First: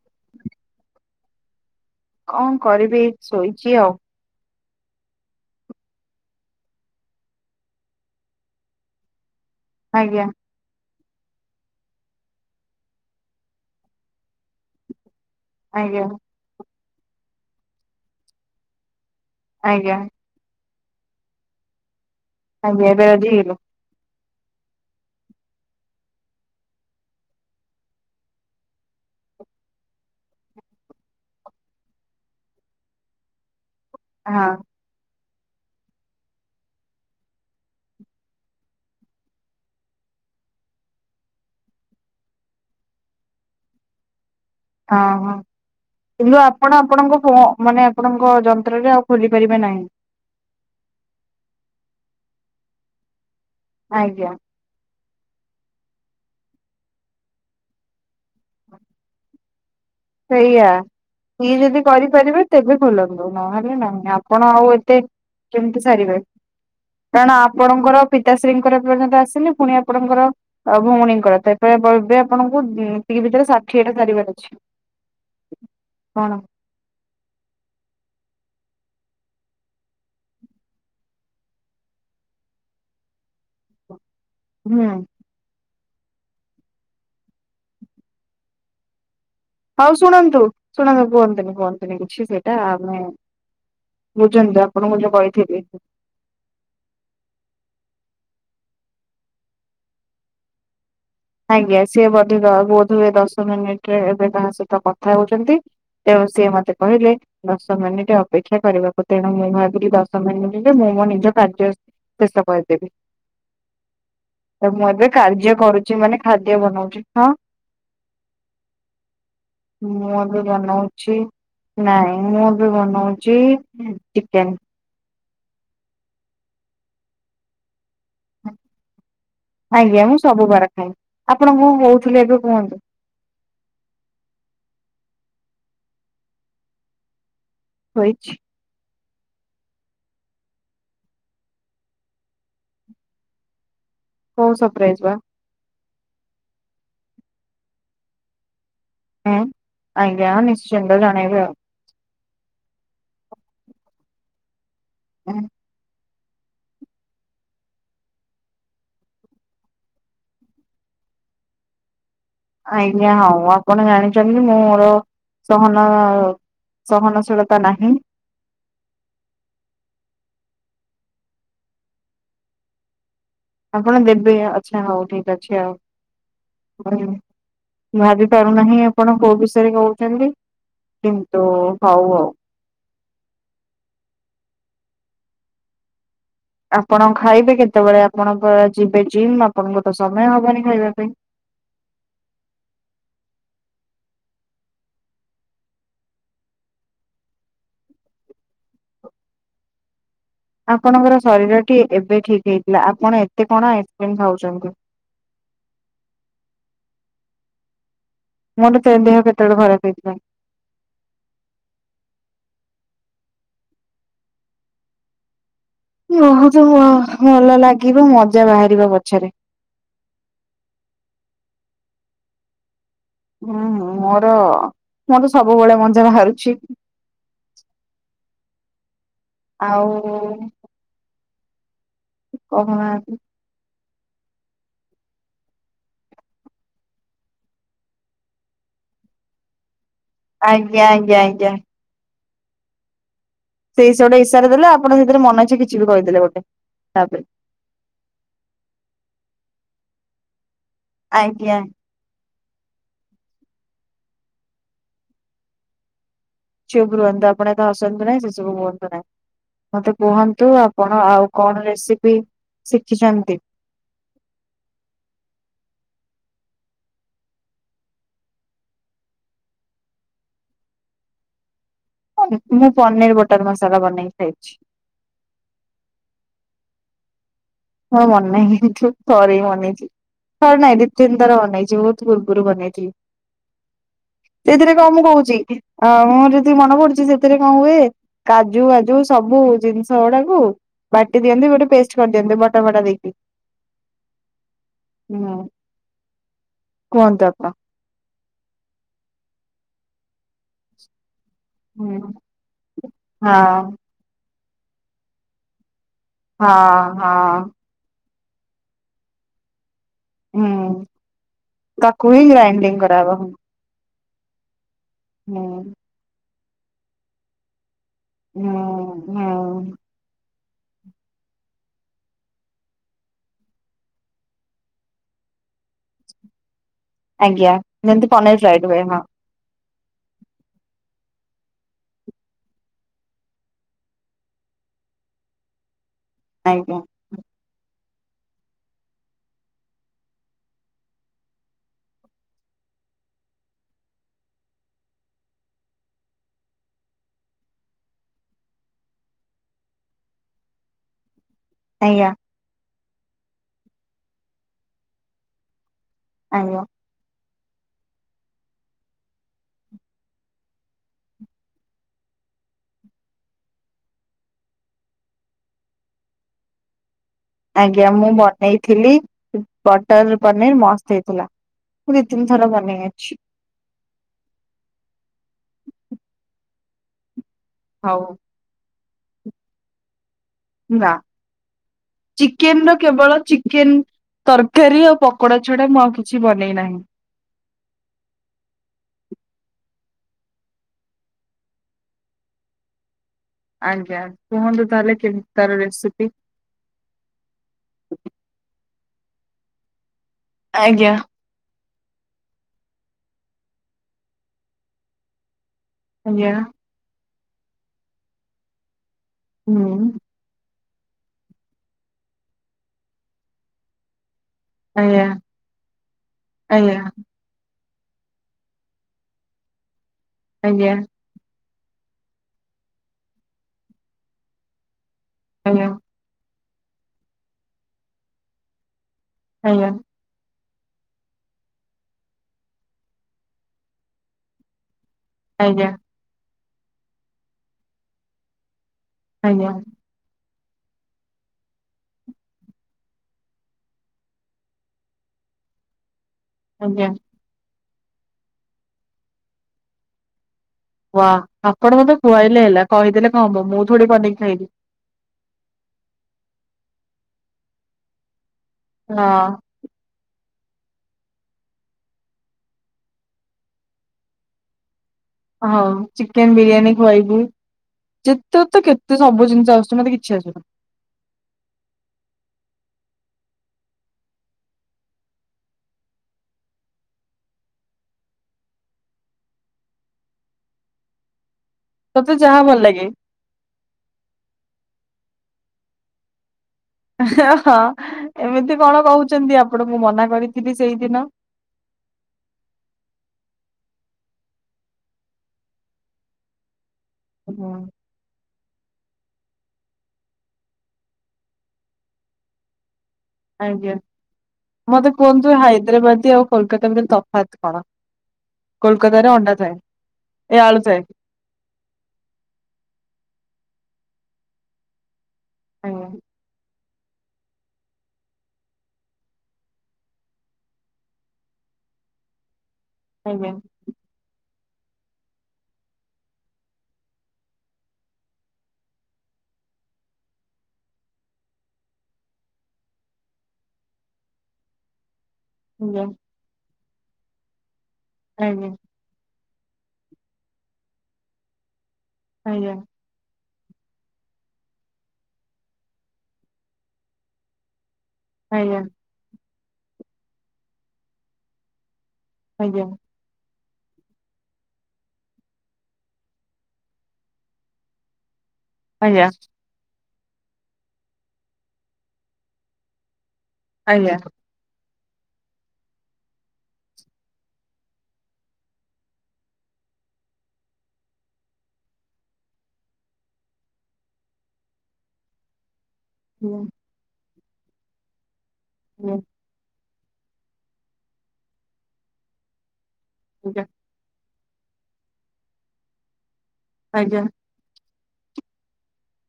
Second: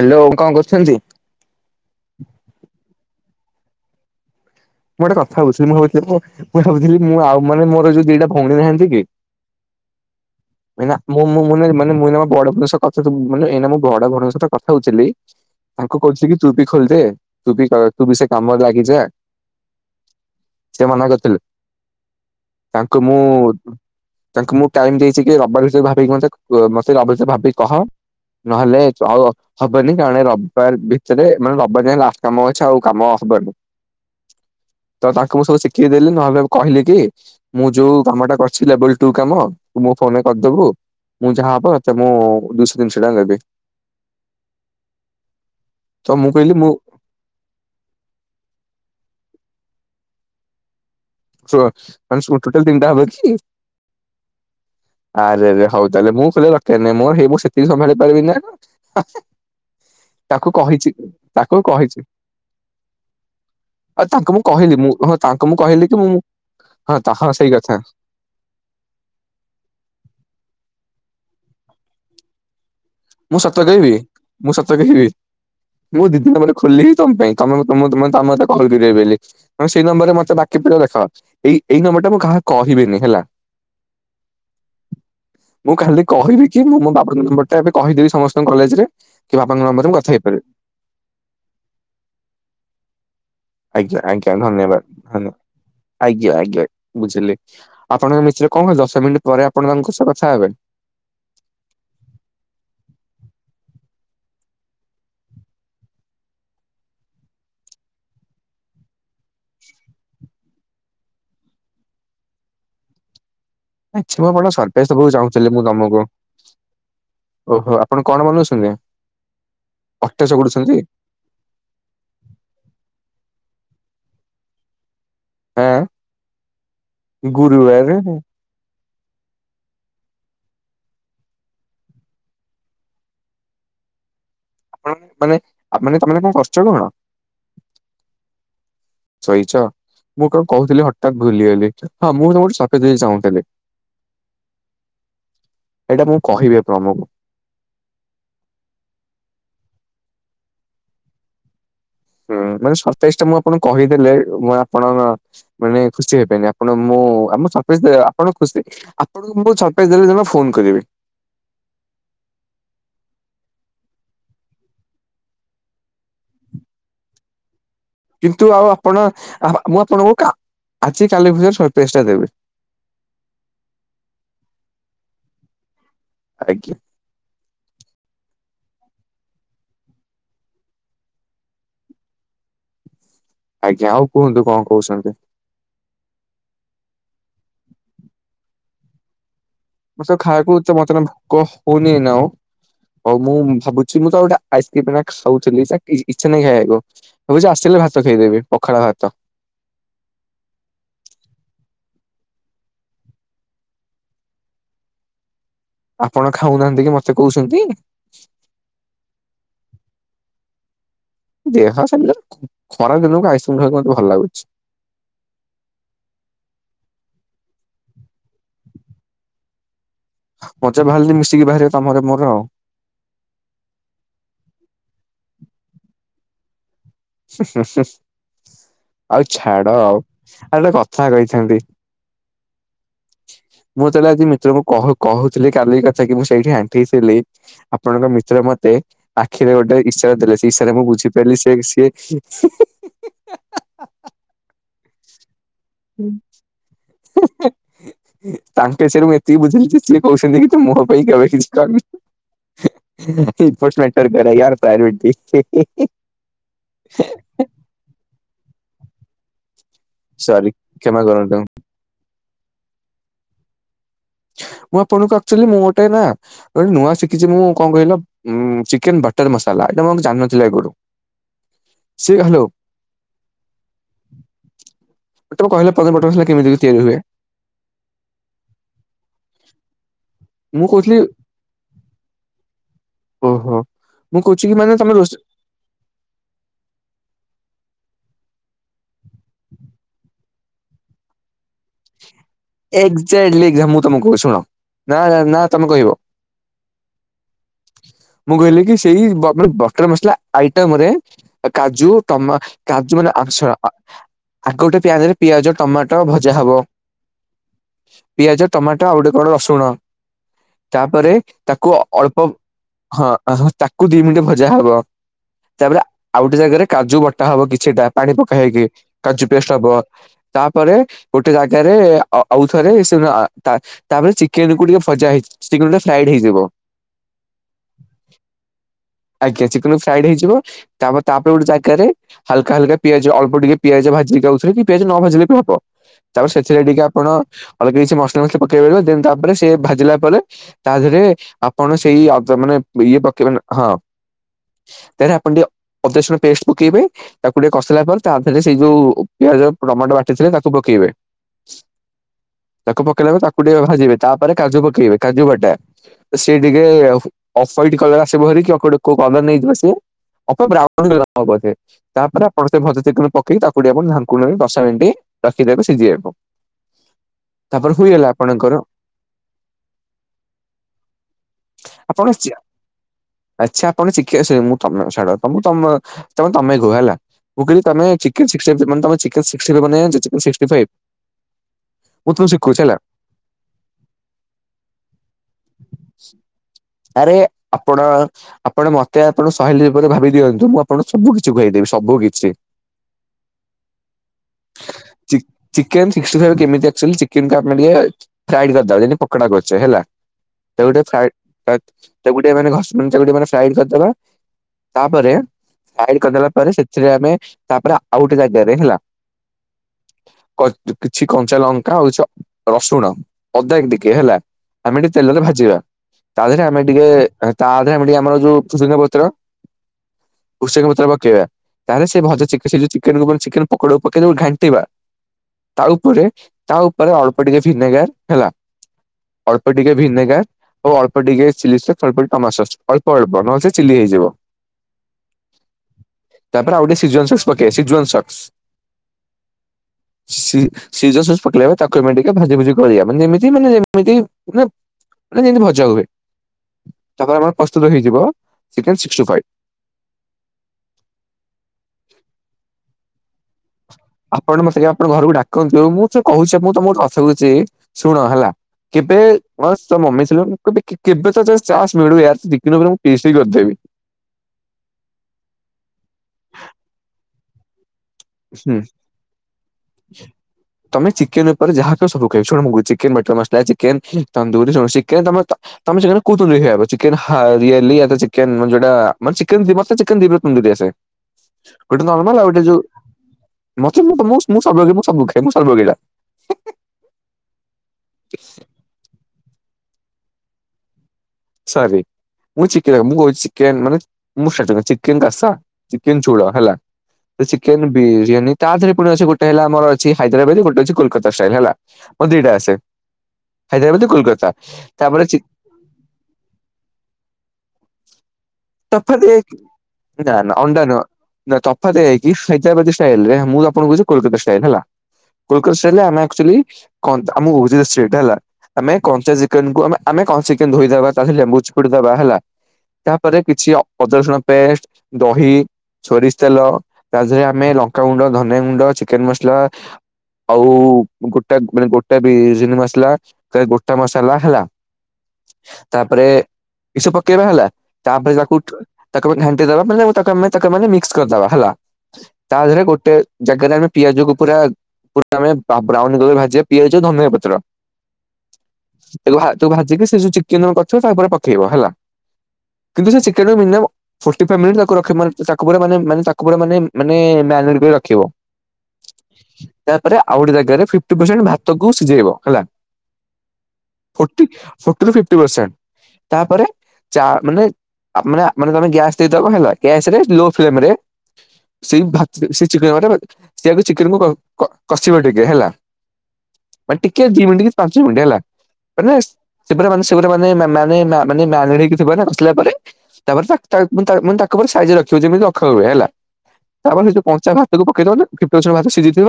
Hello କଣ କରୁଛନ୍ତି। କଣ କରିବି ଶୋଇଚି ଆଉ। ମୁଁ ଗୋଟେ କଥା ଭାବୁଥିଲି ମୁଁ ଭାବୁଥିଲି ମୁଁ ଭାବୁଥିଲି ମୁଁ ଆଉାନେ ମୋର ଯୋଉ ଦିଟା ଭଉଣୀ ନାହାନ୍ତି କି ଆଜ୍ଞା। ମୁଁଁ ମାନ ମୁଁ ବଡ଼ ଭଉଣୀଙ୍କ କଥା ମାନେ ଏଇ ମୁଁ ବଡ ଭଉଣଙ୍କ ସହିତ କଥା ହଉଥିଲି। ତାଙ୍କୁ ଆଜ୍ଞା କହିଚି କି ତୁବି ଖୋଲିଦେ ତୁବି ତୁ ବି ସେ କାମରେ ଲାଗିଯା। ଆଜ୍ଞା। ସେ ମନା କରିଥିଲେ ଆଜ୍ଞା ତାଙ୍କୁ ଏବେ ମୁଁ। ରାଜି ହେଇଗଲେ ତାଙ୍କୁ ମୁଁ ଟାଇମ ଦେଇଚି କି ରବିବାର କୁ ଭାବିକି ସେ ମେତେ କହ ରବିବାର ଭାବିକି କହ। ନହେଲେ ଆଉ ହବନି କାରଣ ରବିବାର ଭିତରେ ମାନେ ରବିବାର ଲାଷ୍ଟ କାମ ଅଛି ଆଉ କାମ ହବନି। ହଁ। ତାଙ୍କୁ ମୁଁ ସବୁ ଶିଖେଇଦଲି ନହେଲେ କହିଲି କି ମୁଁ ଯୋଉ କାମ ଟା କରିଛି ଲେବଲୁ ଟୁ କାମ ମୋ କରିଦବୁ ମୁଁ ଯାହା ହବ ତତେ ମୁଁ ଦୁଇଶହ ତିନିଶହ ଟଙ୍କା ଦେବି। ହ ହୋ ତ ମୁଁ କିନ୍ତୁ କହିଲି ମୁଁ ଆପଣ ଆପଣଙ୍କ ମାନେ ଆପଣଙ୍କ ଯନ୍ତ୍ରରେ ଆଉ କରିପାରିବେ ନାହିଁ । ସୁ ମାନେ ଟୋଟାଲ ତିନିଟା ହବ କି? ଆଜ୍ଞା। ଆରେରେ ହଉ ତାହେଲେ ମୁଁ ପିଲା ରଖେଇନି ମୋର ହେଇ ମୁଁ ସେତିକି ସମ୍ଭାଳି ପାରିବି ନା ଆଗ ସେଇଆ ଇଏ ଯଦି କହିଛି କରିପାରିବେ ତେବେ ଖୋଲନ୍ତୁ ନହେଲେ ଆଉ ନାହିଁ ତାଙ୍କୁ ମୁଁ ଆପଣ ଆଉ କହିଲି ଏତେ ମୁଁ ହଁ ତାଙ୍କୁ ମୁଁ କହିଲି କି ମୁଁ କରିପାରିବେ ହଁ ହଁ କାରଣ ସେଇ କଥା ଆପଣଙ୍କର ପିତାଶ୍ରୀଙ୍କର ଏ ପର୍ଯ୍ୟନ୍ତ ଆସିନି ପୁଣି ଆପଣଙ୍କର ଭଉଣୀ ପ ଏବେ ଆପଣଙ୍କୁ ଏ ମୁଁ ଭିତରେ ସତ କହିବି ଷାଠିଏଟା ସାରିବାର ଅଛି। ମୁଁ ସତ ମୁଁ ଦି କଣ ଦିନ ପରେ ଖୋଲିଲି ତମ ପାଇଁ ତ-ତମ-ତ- ତମ ସେଇ ନମ୍ବରରେ ମତେ ବାକି ପରେ ଦେଖ ଏ ଏଇ ନମ୍ବର ଟା ମୁଁ କାହାକୁ କହିବିନି ହେଲା। [inaudible] ହୁଁ। ମୁଁ ଖାଲି କହିବି କି ମୁଁ ମୋ ବାପ ନମ୍ବର ଟା ଏବେ କହିଦେବି ସମସ୍ତଙ୍କ କଲେଜରେ। ହଉ ଶୁଣନ୍ତୁ ଶୁଣନ୍ତୁ କୁହନ୍ତୁନି କୁହନ୍ତୁନି କିଛି ସେଇଟା ଆମେ ଆଜ୍ଞା ଆଜ୍ଞା ବୁଝନ୍ତୁ ଧନ୍ୟବାଦ୍ ଆପଣଙ୍କୁ ଯୋଉ କହିଥିଲି। ଧନ୍ୟବାଦ୍ ଆଜ୍ଞା ଆଜ୍ଞା ବୁଝିଲି ଆପଣ। ଆପଣ ମିଶେ କଣ କ ଦଶ ମିନିଟ ପରେ ଆପଣଙ୍କ ସହ କଥା ହେବେ। ଆଜ୍ଞା ସିଏ ବଧ ବୋଧ ଦଶ ମିନିଟରେ ଏବେ କାହା ସହିତ କଥା ହଉଛନ୍ତି। ତେ ସିଏ ମତେ କହିଲେ ଦଶ ମିନିଟ ଅପେକ୍ଷା କରିବାକୁ ତେଣୁ ମୁଁ ଭାବିଲି ଦଶ ମିନିଟରେ ମୁଁ ମୁଁ ନିଜ କାର୍ଯ୍ୟ ଶେଷ କରିଦେବି। ଆଜି ମୁଁ ତ ସପ୍ରାଇଜ୍ ଏବେ ଦେବାକୁ କାର୍ଯ୍ୟ ଚାହୁଁଥିଲି ମୁଁ କରୁଛି ତମକୁ ମାନେ ଖାଦ୍ୟ ବନଉଛି ହଁ। ଓହୋ ଆପଣ କଣ ବନୋଉଛନ୍ତୀ ଆଜ୍ଞା। ମୁଁ ଏବେ ବନାଉଛି ନାଇଁ ମୁଁ ଏବେ ବନଉଛି। ଚିକେନ୍ ହଁ ଗୁରୁବାର ରେ। ଆଜ୍ଞା ମୁଁ ସବୁ ବାର ଖାଏ ଆପଣ କଣ କହୁଥିଲେ ଏବେ କୁହନ୍ତୁ ଆପଣ ମାନେ ମାନେ ତମେ କଣ କରଛ କଣ ଶୋଇଛି। ଶୋଇଛ ମୁଁ କଣ କହୁଥିଲି ହଠାତ୍ ଭୁଲିଗଲି ହଁ ମୁଁ ତମକୁ ଗୋଟେ ସପ୍ରାଇଜ୍ ଦେବାକୁ ଚାହୁଁଥିଲି। କଣ ସପ୍ରାଇଜ ବା। ଏଇଟା ମୁଁ କହିବିନି ଆପଣଙ୍କୁ। ହଁ ଆଜ୍ଞା ନିଶ୍ଚିତ ଜଣେଇବେ ଆଉ। ହୁଁ ମାନେ ସପ୍ରାଇଜ ଟା ମୁଁ ଆପଣଙ୍କୁ କହିଦେଲେ ମୁଁ ଆପଣଙ୍କ ଆଉ। ମାନେ ଖୁସି ହେବେନି ଆପଣ ମୁଁ ଆମ ସପ୍ରାଇଜ୍ ଆପଣ ଖୁସି ଆପଣଙ୍କୁ ମୁ ସରପ୍ରାଇଜ ଦେବି ଯେବେ ଫୋନ କରିବି। [inaudible] ଆଜ୍ଞା ହଉ ଆପଣ ଜାଣିଛନ୍ତି ମୁଁ ମୋର ସହନ ସହନଶୀଳତା ନାହିଁ। କିନ୍ତୁ ଆଉ ଆପଣ ମୁଁ ଆପଣଙ୍କୁ ଆଜି କାଲି ଭିତରେ ସରପ୍ରାଇଜ୍ ଟା ଦେବି। [inaudible] ଆପଣ ଦେବେ ଆଛା ହଉ ଠିକ ଅଛି ଆଜ୍ଞା ଆଉ ମୁଁ ଆଜି ଠୁ ଜାଣିପାରୁନାହିଁ ଆପଣ କୋଉ ବିଷୟରେ କହୁଛନ୍ତି କିନ୍ତୁ ହଉ ଆଉ। ଆଜ୍ଞା ଆଉ କୁହନ୍ତୁ କଣ କହୁଛନ୍ତି। ଆପଣ ଖାଇବେ କେତେବେଳେ ଆପଣ ପା ଯିବେ ଜିମ୍ ଆ ମ ସବୁ ଖାଇବାକୁ ତ ମତେ ଭୋକ ହଉନି ଏଇନେ ଆଉ ଆଉ ମୁଁ ଭାବୁଚ୍ ମୁଁ ତ ଗୋଟ ଆଇସ୍କ୍ରିମ ଖାଉଥିଲି ଇଚ୍ଛା ନାଇଁ ଖାଇବାକୁ ଅବଶ୍ୟ ଭାବୁଛି ଆସିଲେ ଭାତ ଖାଇଦେବି ପଖାଳ‌ଭାତ ଭାତ। ଆପଣଙ୍କର ଶରୀର ଟି ଏବେ ଠିକ ହେଇଥିଲା ଆପଣ ଏତେ କଣ ଆଇସ୍କ୍ରିମ ଖାଉଛନ୍ତି। ଆପଣ ଖାଉନାହାନ୍ତି କି ମତେ କହୁଛନ୍ତି। ମୋର ତେ ଦେହ କେତେବେଳେ ଖରାପ ହେଇଥିଲା? ଦେହ [unintelligible] ଖରା ଦିନକୁ ଆଇସକ୍ରିମ ଖାଇବାକୁ ମୋତେ ଭଲ ଲାଗୁଚି। [unintelligible] ଭଲ ଲାଗିବ ମଜା ବାହାରିବ ପଛରେ। ମଜା ବାହାରିଲି ମିଶିକି ବାହାରିବା ତମରେ ମୋର ଆଉ। ହୁଁ ହୁଁ ମୋର ମୋର ସବୁବେଳେ ମଜା ବାହାରୁଚି। ହୁଁ ହୁଁ ହୁଁ ଆଉ ଛାଡ ଆଉ ଆ ଗୋଟେ କଥା କଇ ଥାନ୍ତି। କହନା ମୁଁ ତାହେଲେ ଆଜି ମିତ୍ରଙ୍କୁ କହୁ-କହୁଥିଲି କାଲି କଥା କି ମୁଁ ସେଇଠି ଆଣ୍ଠେଇଥିଲି ଆପଣଙ୍କ ମିତ୍ର ମତେ ଆଖିରେ ଗୋଟେ ଇଶାରା ଦେଲେ ସେ ଇଶାରା ଆଜ୍ଞା ମୁଁ ଆଜ୍ଞା ବୁଝିପାରିଲି ଆଜ୍ଞା ସେ-ସିଏ ହୁଁ ହୁଁ ସେଇ ସେଗୋଟେ ଇଶାରା ଦେଲେ ଆପଣ ସେଥିରେ ମନଇଛା କିଛି ବି ହୁଁ କହିଦେଲେ ଗୋଟେ ତାପରେ ତାଙ୍କେ ସେଇଠୁ ମୁଁ ଏତିକି ବୁଝିଲି ଯେ ସିଏ କହୁଛନ୍ତି କି ମୋ ପାଇଁ କେବେ କିଛି ଆଜ୍ଞା କର୍ ନି । [unintelligible] ବେରାୟାର ପ୍ରାଇରୁଟି ହିଁ ହିଁ ହିଁ । ଚୁପ୍ ରୁହନ୍ତୁ ଆପଣ ଏତେ ହସନ୍ତୁ ନାହିଁ ସେସବୁ କୁଅନ୍ତୁ ନାଇଁ । ମତେ ସରି କୁହନ୍ତୁ ଆପଣ କ୍ଷମା ଆଉ କରନ୍ତୁ। କଣ ରେସିପି ଶିଖିଛନ୍ତି? ମୁଁ ଆପଣଙ୍କୁ ଆକ୍ଚୁଆଲି ମୁଁ ଗୋଟେ ନା ଗୋଟେ ନୂଆ ଶିକିଚି ମୁଁ କଣ କହିଲ ଉ ଚିକେନ୍ ବଟର୍ ମସାଲା। ଏଟା ମୁଁ ଜାଣିନଥିଲି ଆଗୁରୁ। ମୁଁ ପନିର୍ ବଟର୍ ମସଲା ବନେଇକି ଖାଇଛି। ତମେ କହିଲ ପନିର୍ ବଟର୍ ମସାଲା କେମିତି ତିଆରି ହୁଏ? ମୋର ମନେନାହିଁ ଥରେ ବନେଇଥିଲି। ହ ମୁଁ ନାଇଁ ଦି, କହୁଥିଲି ତିନ୍ ଥର ବନେଇଚି ମୁଁ ବହୁତ ପୂର୍ବରୁ ବନେଇଥିଲି। ଓହୋ। ମୁଁ କହୁଛି କି ସେଥିରେ ମାନେ ତମେ କଣ ମୁଁ ରୋଷେ କହୁଚି ମୋର ଯେତିକି ମନେ ପଡୁଚି ସେଥିରେ କଣ ହୁଏ କାଜୁ ବାଜୁ ସବୁ ଜିନିଷ ଗୁଡାକୁ ବାଟି ଦିଅନ୍ତି ଗୋଟେ ପେଷ୍ଟ କରିଦିଅନ୍ତି ବଟ୍ ଏକ୍ଜାଟଲି ମୁଁ ତମକୁ କହୁଚି ଶୁଣ ।ନା ହୁଁ ନା ତମେ କଇବ? କୁହନ୍ତୁ ଆପଣ। ମୁଁ କହିଲି କି ସେଇ ବ ମାନେ ବ ଟର ମସଲା ଆଇଟମ ରେ କାଜୁ ହୁଁ ଟମା କାଜୁ ମାନେ ଆବ୍ ସୋ ହଁ ଆଗ ଗୋଟେ ପିଆନରେ ପିଆଜ ଟମାଟୋ ଭଜା ହଁ ହବ। ହଁ। ପିଆଜ ଟମାଟୋ ଆଉ ଗୋଟେ କଣ ରସୁଣ। ହୁଁ ତାପରେ ତାକୁ ହିଁ ଅଳ୍ପ ଗ୍ରାଇଣ୍ଡିଙ୍ଗ କରାହବ ହଁ ତାକୁ ଦି ମିନିଟ ଭଜା ହବ। ହୁଁ। ତାପରେ ଆଉ ଗୋଟେ ଜାଗାରେ କାଜୁ ବଟା ହବ କିଛିଟା ପାଣି ପକା ହୁଁ ହେଇକି କାଜୁ ପେଷ୍ଟ ହବ। ହୁଁ ତାପରେ ଗୋଟେ ଜା ଗାରେ ଆ-ଆଉଥରେ ଶୁଣ ତା-ତାପରେ ଚିକେନ୍ କୁ ଟିକେ ଭଜା ହେଇେ ଚିକେନ୍ କୁ ଟିକେ ଫ୍ରାଏଡ ହେଇଯିବ। ଆଜ୍ଞା ଯେମତି ପନିର୍ ଫ୍ରାଇଡ୍ ହୁଏ ହଁ। ଆଜ୍ଞା ଚିକେନକୁ ଫ୍ରାଇଡ ହେଇଯିବ ତାପରେ ତାପରେ ଗୋଟେ ଜାଗାରେ ହାଲକା ହାଲକା ପିଆଜ ଅଳ୍ପ ଟିକେ ପିଆଜ ଭାଜି କି ଆଉଥରେ କି ପିଆଜ ନ ଭାଜିଲେ ବି ହବ ତାପରେ ସେଥିରେ ଆଜ୍ଞା ଟିକେ ଆପଣ ଅଲଗା କିଛି ମସ ଲା ମସଲି ପକେଇ‌ପାରିବ ଦେନ ତାପରେ ସେ ଭାଜିଲା ପରେ ତା ଦେହରେ ଆପଣ ସେଇ ଅ-ମାନେ ଇଏ ପ କେଇବନ ହଁ। ତାହଲେ ଆପଣ ଟିକେ ଅଦା ସୁଣ ପେଷ୍ଟ ପକେଇବେ ତାକୁ ଟିକେ କଷିଲା ପରେ ତା ଧୀଅରେ ସେଇ ଯୋଉ ପିଆଜ ଟମାଟୋ ବାଟିଥିଲେ ତାକୁ ପକେଇବେ ଆଜ୍ଞା। ତାକୁ ପକେଇଲା ପରେ ତାକୁ ଟିକେ ଭାଜିବେ । ତା ପରେ କାଜୁ ପକେଇବେେ । କାଜୁ ବଟା ସିଏ ଆଜ୍ଞା ଟିକେ ଅଫାଇଟ୍ କଲର ଆସିବ ହେରିକି । [unintelligible] କୋଉ କାଲର ନେଇକି ଆସେ? ଅଳ୍ପ ବ୍ରାଉନ କଲର୍ [unintelligible] ବୋଧେ ତାପରେ ଆପଣ ଭଜା ଚିକେନ ପକେଇ ତାକୁ ଟିକେ ଢାଙ୍କୁଣି ଦେଇ ଦଶ ମିନିଟ ରଖିଦେବେ ସିଜି ବାକୁ। ଆଜ୍ଞା । ମୁଁ ବନେଇଥିଲି ବଟର ପନିର ମସ୍ତ ହେଇଥିଲା। ମୁଁ ଦି ଆପଣ ତିନି ଇଚ୍ଛା ଥର ବନେଇ ଅଛି ଆଚ୍ଛା ଆପଣ ଚିକେନ ଏ ସେ ମୁଁ ତମେ ଛାଡ। ତମକୁ-ତମେ-ତମେ-ତମେ କୁହ ହେଲା। ମୁଁ କହିଲି ତମେ ହଉ ଚିକେନ ସିକ୍ସଟି ଫାଇବ୍ ମାନେ ତମେ ଚିକେନ ସିକ୍ସଟି ଫାଇଭ ବନେଇ ଜାଣିଛ? ଚିକେନ ସିକ୍ସ ନା। ଶିଖୁଛି ଚିକେନ ର ହେଲା କେବଳ ଚିକେନ ତରକାରୀ ଆଉ ପ କୋଡ଼ା ଛଡ଼ା ମୋ ଆଉ କିଛି ବନେଇ ନାହିଁ। ଆରେ, ଆପଣ, ଆପଣ ମତେ ଆପଣ ସହିଲି ରୂପରେ ଭାବି ଦିଅନ୍ତୁ। ମୁଁ ଆପଣଙ୍କୁ ସବୁ କିଛି ଖୁଆଇ ଦେବି ସବୁ ବୁ କିଛି। ଆଜ୍ଞା କୁହନ୍ତୁ ତାହେଲେ ଚି କେମିତି ତାର ଚିକେନ୍ ରେସିପି? ସିକ୍ସଟି ଫାଇଭ କେମିତିଆ ଆକ୍ଚୁଆଲି ଚିକେନ ଟା ଆପଣ ଟିକେ ଫ୍ରାଇଡ୍ କରିଦବା ଯେନ୍ତି ପକୋଡା କରୁଛେ ହେଲା। ତାକୁ ଟିକେ ଆଜ୍ଞା ଫ୍ରାଏଡ ତା ତାକୁ ଟିକେ ମାନେ ଘର୍ସ ତାକୁ ଟିକେ ମାନେ ଫ୍ରାଏଡ ସାଇଡ କରିଦବା। ତାପରେ ସାଇଡ କରିଦେଲା ଆଜ୍ଞା ପରେ, ସେଥିରେ ଆମେ ତାପରେ ଆଉ ଗୋଟେ ଜାଗାରେ ହେଲା ହୁଁ । କଚ୍ କିଛି କଞ୍ଚା ଲଙ୍କା ଆଉ କିଛି ରସୁଣ ଅଦା ଟିକେ ହେଲା ଆମେ ଟିକେ ଆଜ୍ଞା ତେଲରେ ଭାଜିବା। ତା ଦେହରେ ଆମେ ଆଜ୍ଞା ଟିକେ ତାଧେରେ ଆମେ ଟିକେ ଆମର ଯୋଉ ଭୃସଙ୍ଗ ପତ୍ର ଭୃସଙ୍ଗ ଆଜ୍ଞା ପତ୍ର ପକେଇବା। ତାହେଲେ ସେ ଭଜା ଚି ସେ ଯୋଉ ଚିକେନକୁ ଚିକେନ ପକୋଡ଼ାକୁ ପକେଇଦବ ଘାଣ୍ଟିବା। ତା ଆଜ୍ଞା ଉପରେ ତା ଉପରେ ଅଳ୍ପ ଟିକେ ଭିନେଗାର ହେଲା ଅଳ୍ପ ଆଜ୍ଞା ଟିକେ ଭିନେଗାର ଆଉ ଅଳ୍ପ ଟିକେ ଚିଲ୍ଲି ସସ୍, ଅଳ୍ପ ଟିକେ ଟମାଟ ସସ ଅଳ୍ପ ଅଳ୍ପ ନଚେତ୍ ଚିଲ୍ଳି ହେଇଯିବ। ଆଜ୍ଞା। ତାପରେ ଆଉ ଟିକେ ସିଜୱନ୍ ସକ୍ସ ପକେଇବେ ସିଜୱନ୍ ସକ୍ସ। ଆଜ୍ଞା। ସି ସିଯୁଆ ସସ ପକେଇଲା ବେଳେ ତାକୁ ଆମେ ଟିକେ ଭାଜି ଭୁଜି ଗୋଳେଇଆ ମାନେ ଏମିତି ମାନେ ଯେମିତି ମାନେ ନା ଯେମିତି ଭଜା ହୁଏ। ଆଜ୍ଞା ତାପରେ ଆମର ପ ପ୍ରସ୍ତୁତ ହେଇଯିବ ଚିକେନ ସିକ୍ସଟି ଫାଇଭ। ୱା। ଆପଣ ମତେ ଖୁଆଇଲେ ହେଲା, କହିଦେଲେ କଣ ହବ ମୁଁ ଥୋଡି ବନେଇକି ଆପଣ ଖାଇବି। ମତେ ଆପଣଙ୍କ ଘରକୁ ଡାକନ୍ତୁ, ମୁଁ ତ କହୁଛି ମୁଁ ତମକୁ କଥା କହୁଛି ଶୁଣ ହେଲା କେବେ ହଁ ହ ତ ମମି ଥିଲେ ହବ କେ-କେବେ ତ ଚାନ୍ସ ମିଳୁ ୟାର, ଚିକେନ ଉପରେ ମୁଁ ପି ଏଚ ଡି କରିଦେବି। ହଁ ଚିକେନ ବିରିୟାନୀ ଖୁଆଇବୁ ଯେତେ ହୁଁ ତ କେତେ ସବୁ ଜିନିଷ ଆସୁଛି ମତେ କିଛି ଆସୁନି । ତମେ ଚିକେନ ଉପରେ ଯାହା କହିବ ସବୁ ଖୁଆଇବି। ଶୁଣ ମୁଁ କହୁଚି ଚିକେନ ମ୍ୟାଟର ତା ଚିକେନ ତନ୍ଦୁରି ଚିକେନ ତ ତମେ ତମେ କୋଉଥିରୁ ନେଇ ଖାଇବ ଚିକେନ ରିଆଲି ଚିକେନ ମୋର ଯୋଉଟା ମାନେ ଚିକେନ ଚିକେନ [unintelligible] ଗୋଟେ ତତେ ନର୍ମାଲ ଆଉ ଯାହା ଯୋଉ ଭଲ ଲାଗେ ମତେ ମୁଁ ମୁଁ ସବୁ ଖାଏ ମୁଁ ସର୍ବ ଗିଳା। ହଁ ହଁ ଏମିତି କଣ କହୁଛନ୍ତି ଆପଣ। ମୁଁ ମନା କରିଥିଲି ସେଇଦିନ ସରି। ମୁଁ ଚିକେନ ମୁଁ କଉଛି ଚିକେନ ମାନେ ମୁଁ ଖାଇଦେବି ଚିକେନ କଷା, ଚିକେନ ଝୋଳ ହେଲା। ଚିକେନ ବିରିୟାନୀ ତା ଦେରେ ପୁଣି ଅଛି, ଗୋଟେ ହେଲା ଆମର ଅଛି ହାଇଦ୍ରାବାଦି ଗୋଟେ ଅଛି କୋଲକାତା ଷ୍ଟାଇଲ ହେଲା। ମୋର ଦିଟା ଆସେ। ଆଜ୍ଞା। ହାଇଦ୍ରାବାଦୀ କୋଲକାତା ମତେ ତାପରେ ଚି କୁହନ୍ତୁ ହାଇଦ୍ରାବାଦି ଆଉ କୋଲକାତା ଭିତରେ ତଫାତ କଣ? ତଫାତ କୋଲକାତାରେ ଏହା ଅଣ୍ଡା କି ଥାଏ ନା ନା ଏ ଆଳୁ ଅଣ୍ଡା ଥାଏ ନୁହଁ ନା ତଫାତ୍ ଏହା କି ହାଇଦ୍ରାବାଦୀ ଷ୍ଟାଇଲରେ ମୁଁ ଆପଣଙ୍କୁ କହୁଛି କୋଲକାତା ଷ୍ଟାଇଲ୍ ରେ ହେଲା। କୋଲକତା ଷ୍ଟାଇଲ ରେ ଆମେ ଆଜ୍ଞା ଆକ୍ଚୁଆଲି କନ ତା ଆମକୁ ବୁଝାଇଲେ ସେଇଟା ହେଲା। ଆମେ କଞ୍ଚା ଚିକେନକୁ ଆମେ ଆମେ କଞ୍ଚା ଚିକେନ ଧୋଇଦବା, ତା ଧେରେ ଲେମ୍ବୁ ଚିପୁଡ଼ି ଦବା ହେଲା ତାପରେ କିଛି ଅଦା ରସୁଣ ପେଷ୍ଟ, ଦହି ସୋରିଷ ତେଲ ତା ଦେହରେ ଆମେ ଲଙ୍କାଗୁଣ୍ଡ, ଧନିଆ ଗୁଣ୍ଡ, ଚିକେନ ମସଲା ଆଉ ଗୋଟା ମାନେ ଗୋଟା ବିରିନ ମସଲା ଗୋଟା ମସଲା, ହେଲା ଆଜ୍ଞା ତାପରେ ଏସବୁ ପକେଇବା ହେଲା ତାପରେ ତାକୁ ଆଜ୍ଞା ତାକୁ ଆମେ ଘା ଘାଣ୍ଟି ଦେବା ମାନେ ତାକୁ ଆମେ ତାକୁ ଆମେ ମିକ୍ସ କରିଦବା ହେଲା। ତା ଆଜ୍ଞା ଦେହରେ ଗୋଟେ ଜାଗାରେ ଆମେ ପିଆଜକୁ ପୁରା ପୁରା ଆମେ ବ୍ରାଉନ ବ୍ରାଉନ କଲର୍ ଭାଜିବା। ପିଆଜ ଧନିଆ ପତ୍ର ଆଜ୍ଞା ତାକୁ ତାକୁ ଭାଜିକି ସେ ଯୋଉ ଚିକେନ କରିଥିବ ତାପରେ ପକେଇବ ହେଲା। ଆଜ୍ଞା କିନ୍ତୁ ସେ chicken minimum forty five minute ତାକୁ ପୁରା ମାନେ - ମାନେ -ତାକୁ ପୁରା ମାନେ - ମାନେ ମେରିନେଟ କରି ରଖିବ । ଆଜ୍ଞା । ଆଉ ଗୋଟେ ଜାଗା ରେ ଫିଫ୍ଟି ପର୍ସେଣ୍ଟ ଭାତ କୁ ସିଝେଇବ ହେଲା, ଆଜ୍ଞା ଫୋର୍ଟୀ ଫର୍ଟୀ ରୁ ଫିପ୍ଟି ପର୍ସେଣ୍ଟ ତାପରେ ମାନେ ମାନେ ମାନେ ତମେ ଗ୍ୟାସ ଦେଇଦବ ହେଲା ଗ୍ୟାସ ରେ ଲୋ ଫ୍ଲେମ ରେ ସେଇ ଭାତ ସେ ଚିକେନ ଭାତ ସେଇ ଚିକେନକୁ - କ - କଷିବ ଟିକେ ହେଲା । ହୁଁ । ଦି ମିନିଟ କି ପାଞ୍ଚ ମିିନଟ ହେଲା ମାନେ ସେ ପୁରା ାନୋନେ ମାନେ ମାନକି ଥିବ ନା ବସିଲା ପରେ ତାପରେ ଆଜ୍ଞା ତା [unintelligible] ତାପରେ ସାଇଜ ରେ ରଖିବ ଯେମିତି ରଖା ହୁଏ ହେଲା ଆଜ୍ଞା ଆଜ୍ଞା ତାପରେ ସେ ଆଜ୍ଞା କଞ୍ଚା ଭାତକୁ ଫିପ୍ଟି ପରର୍ସେଣ୍ଟ ଭାତ ସିଝିଥିବ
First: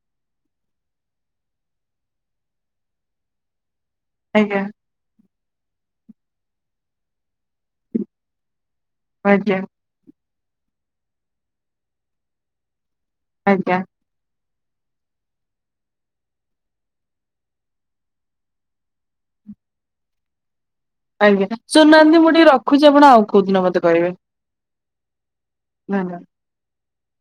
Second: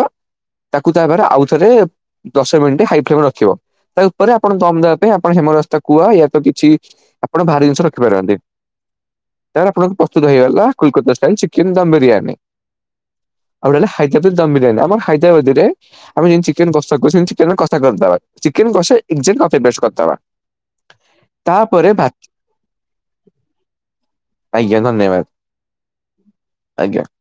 ତାକୁ ତାପରେ ଆଉଥରେ ଦଶ ମିନିଟ୍ ହାଇ ଫ୍ଲେମ ରଖିବ। ତା ଉପରେ ଆପଣ ଆଜ୍ଞା ଦମ ଦେବା ପାଇଁ ଆପଣ ହେମ ରାସ୍ତା କୁହା ୟାତ କିଛି ଆପଣ ଭାରି ଜିନିଷ ରଖିପାରନ୍ତି ଆଜ୍ଞା ତାପରେ ପ୍ରସ୍ତୁତ ହେଇଗଲା କୋଲକାତା ଷ୍ଟାଇଲ ଚିକେନ ଦମ୍ ବିରିୟାନୀ। ଆଜ୍ଞା ଆଉରହିଲା ହାଇଦ୍ରବାାଦ୍ [unintelligible] ଦମ୍ ବିରୀୟାନୀ ହାଇଦ୍ରାବାଦୀ ରେ ଆମେ ଯେମିତି ଚିକେନ କଷା କରୁ ଚିକେନ କଷା କରିଦେବା ଚିକେନ କଷା ଏ କପି ପେଷ୍ଟ କରିଦୋବା। ଆଜ୍ଞା ସୁୁନାହାନ୍ତି ମୁଁ ଟିକେ ରଖୁଛି ଆପଣ ଆଉ କୋଉ ଦିନ ମତେ କରିବେ । ଆଜ୍ଞ ଧନ୍ୟବାଦ । [inaudible] ଆଜ୍ଞା ।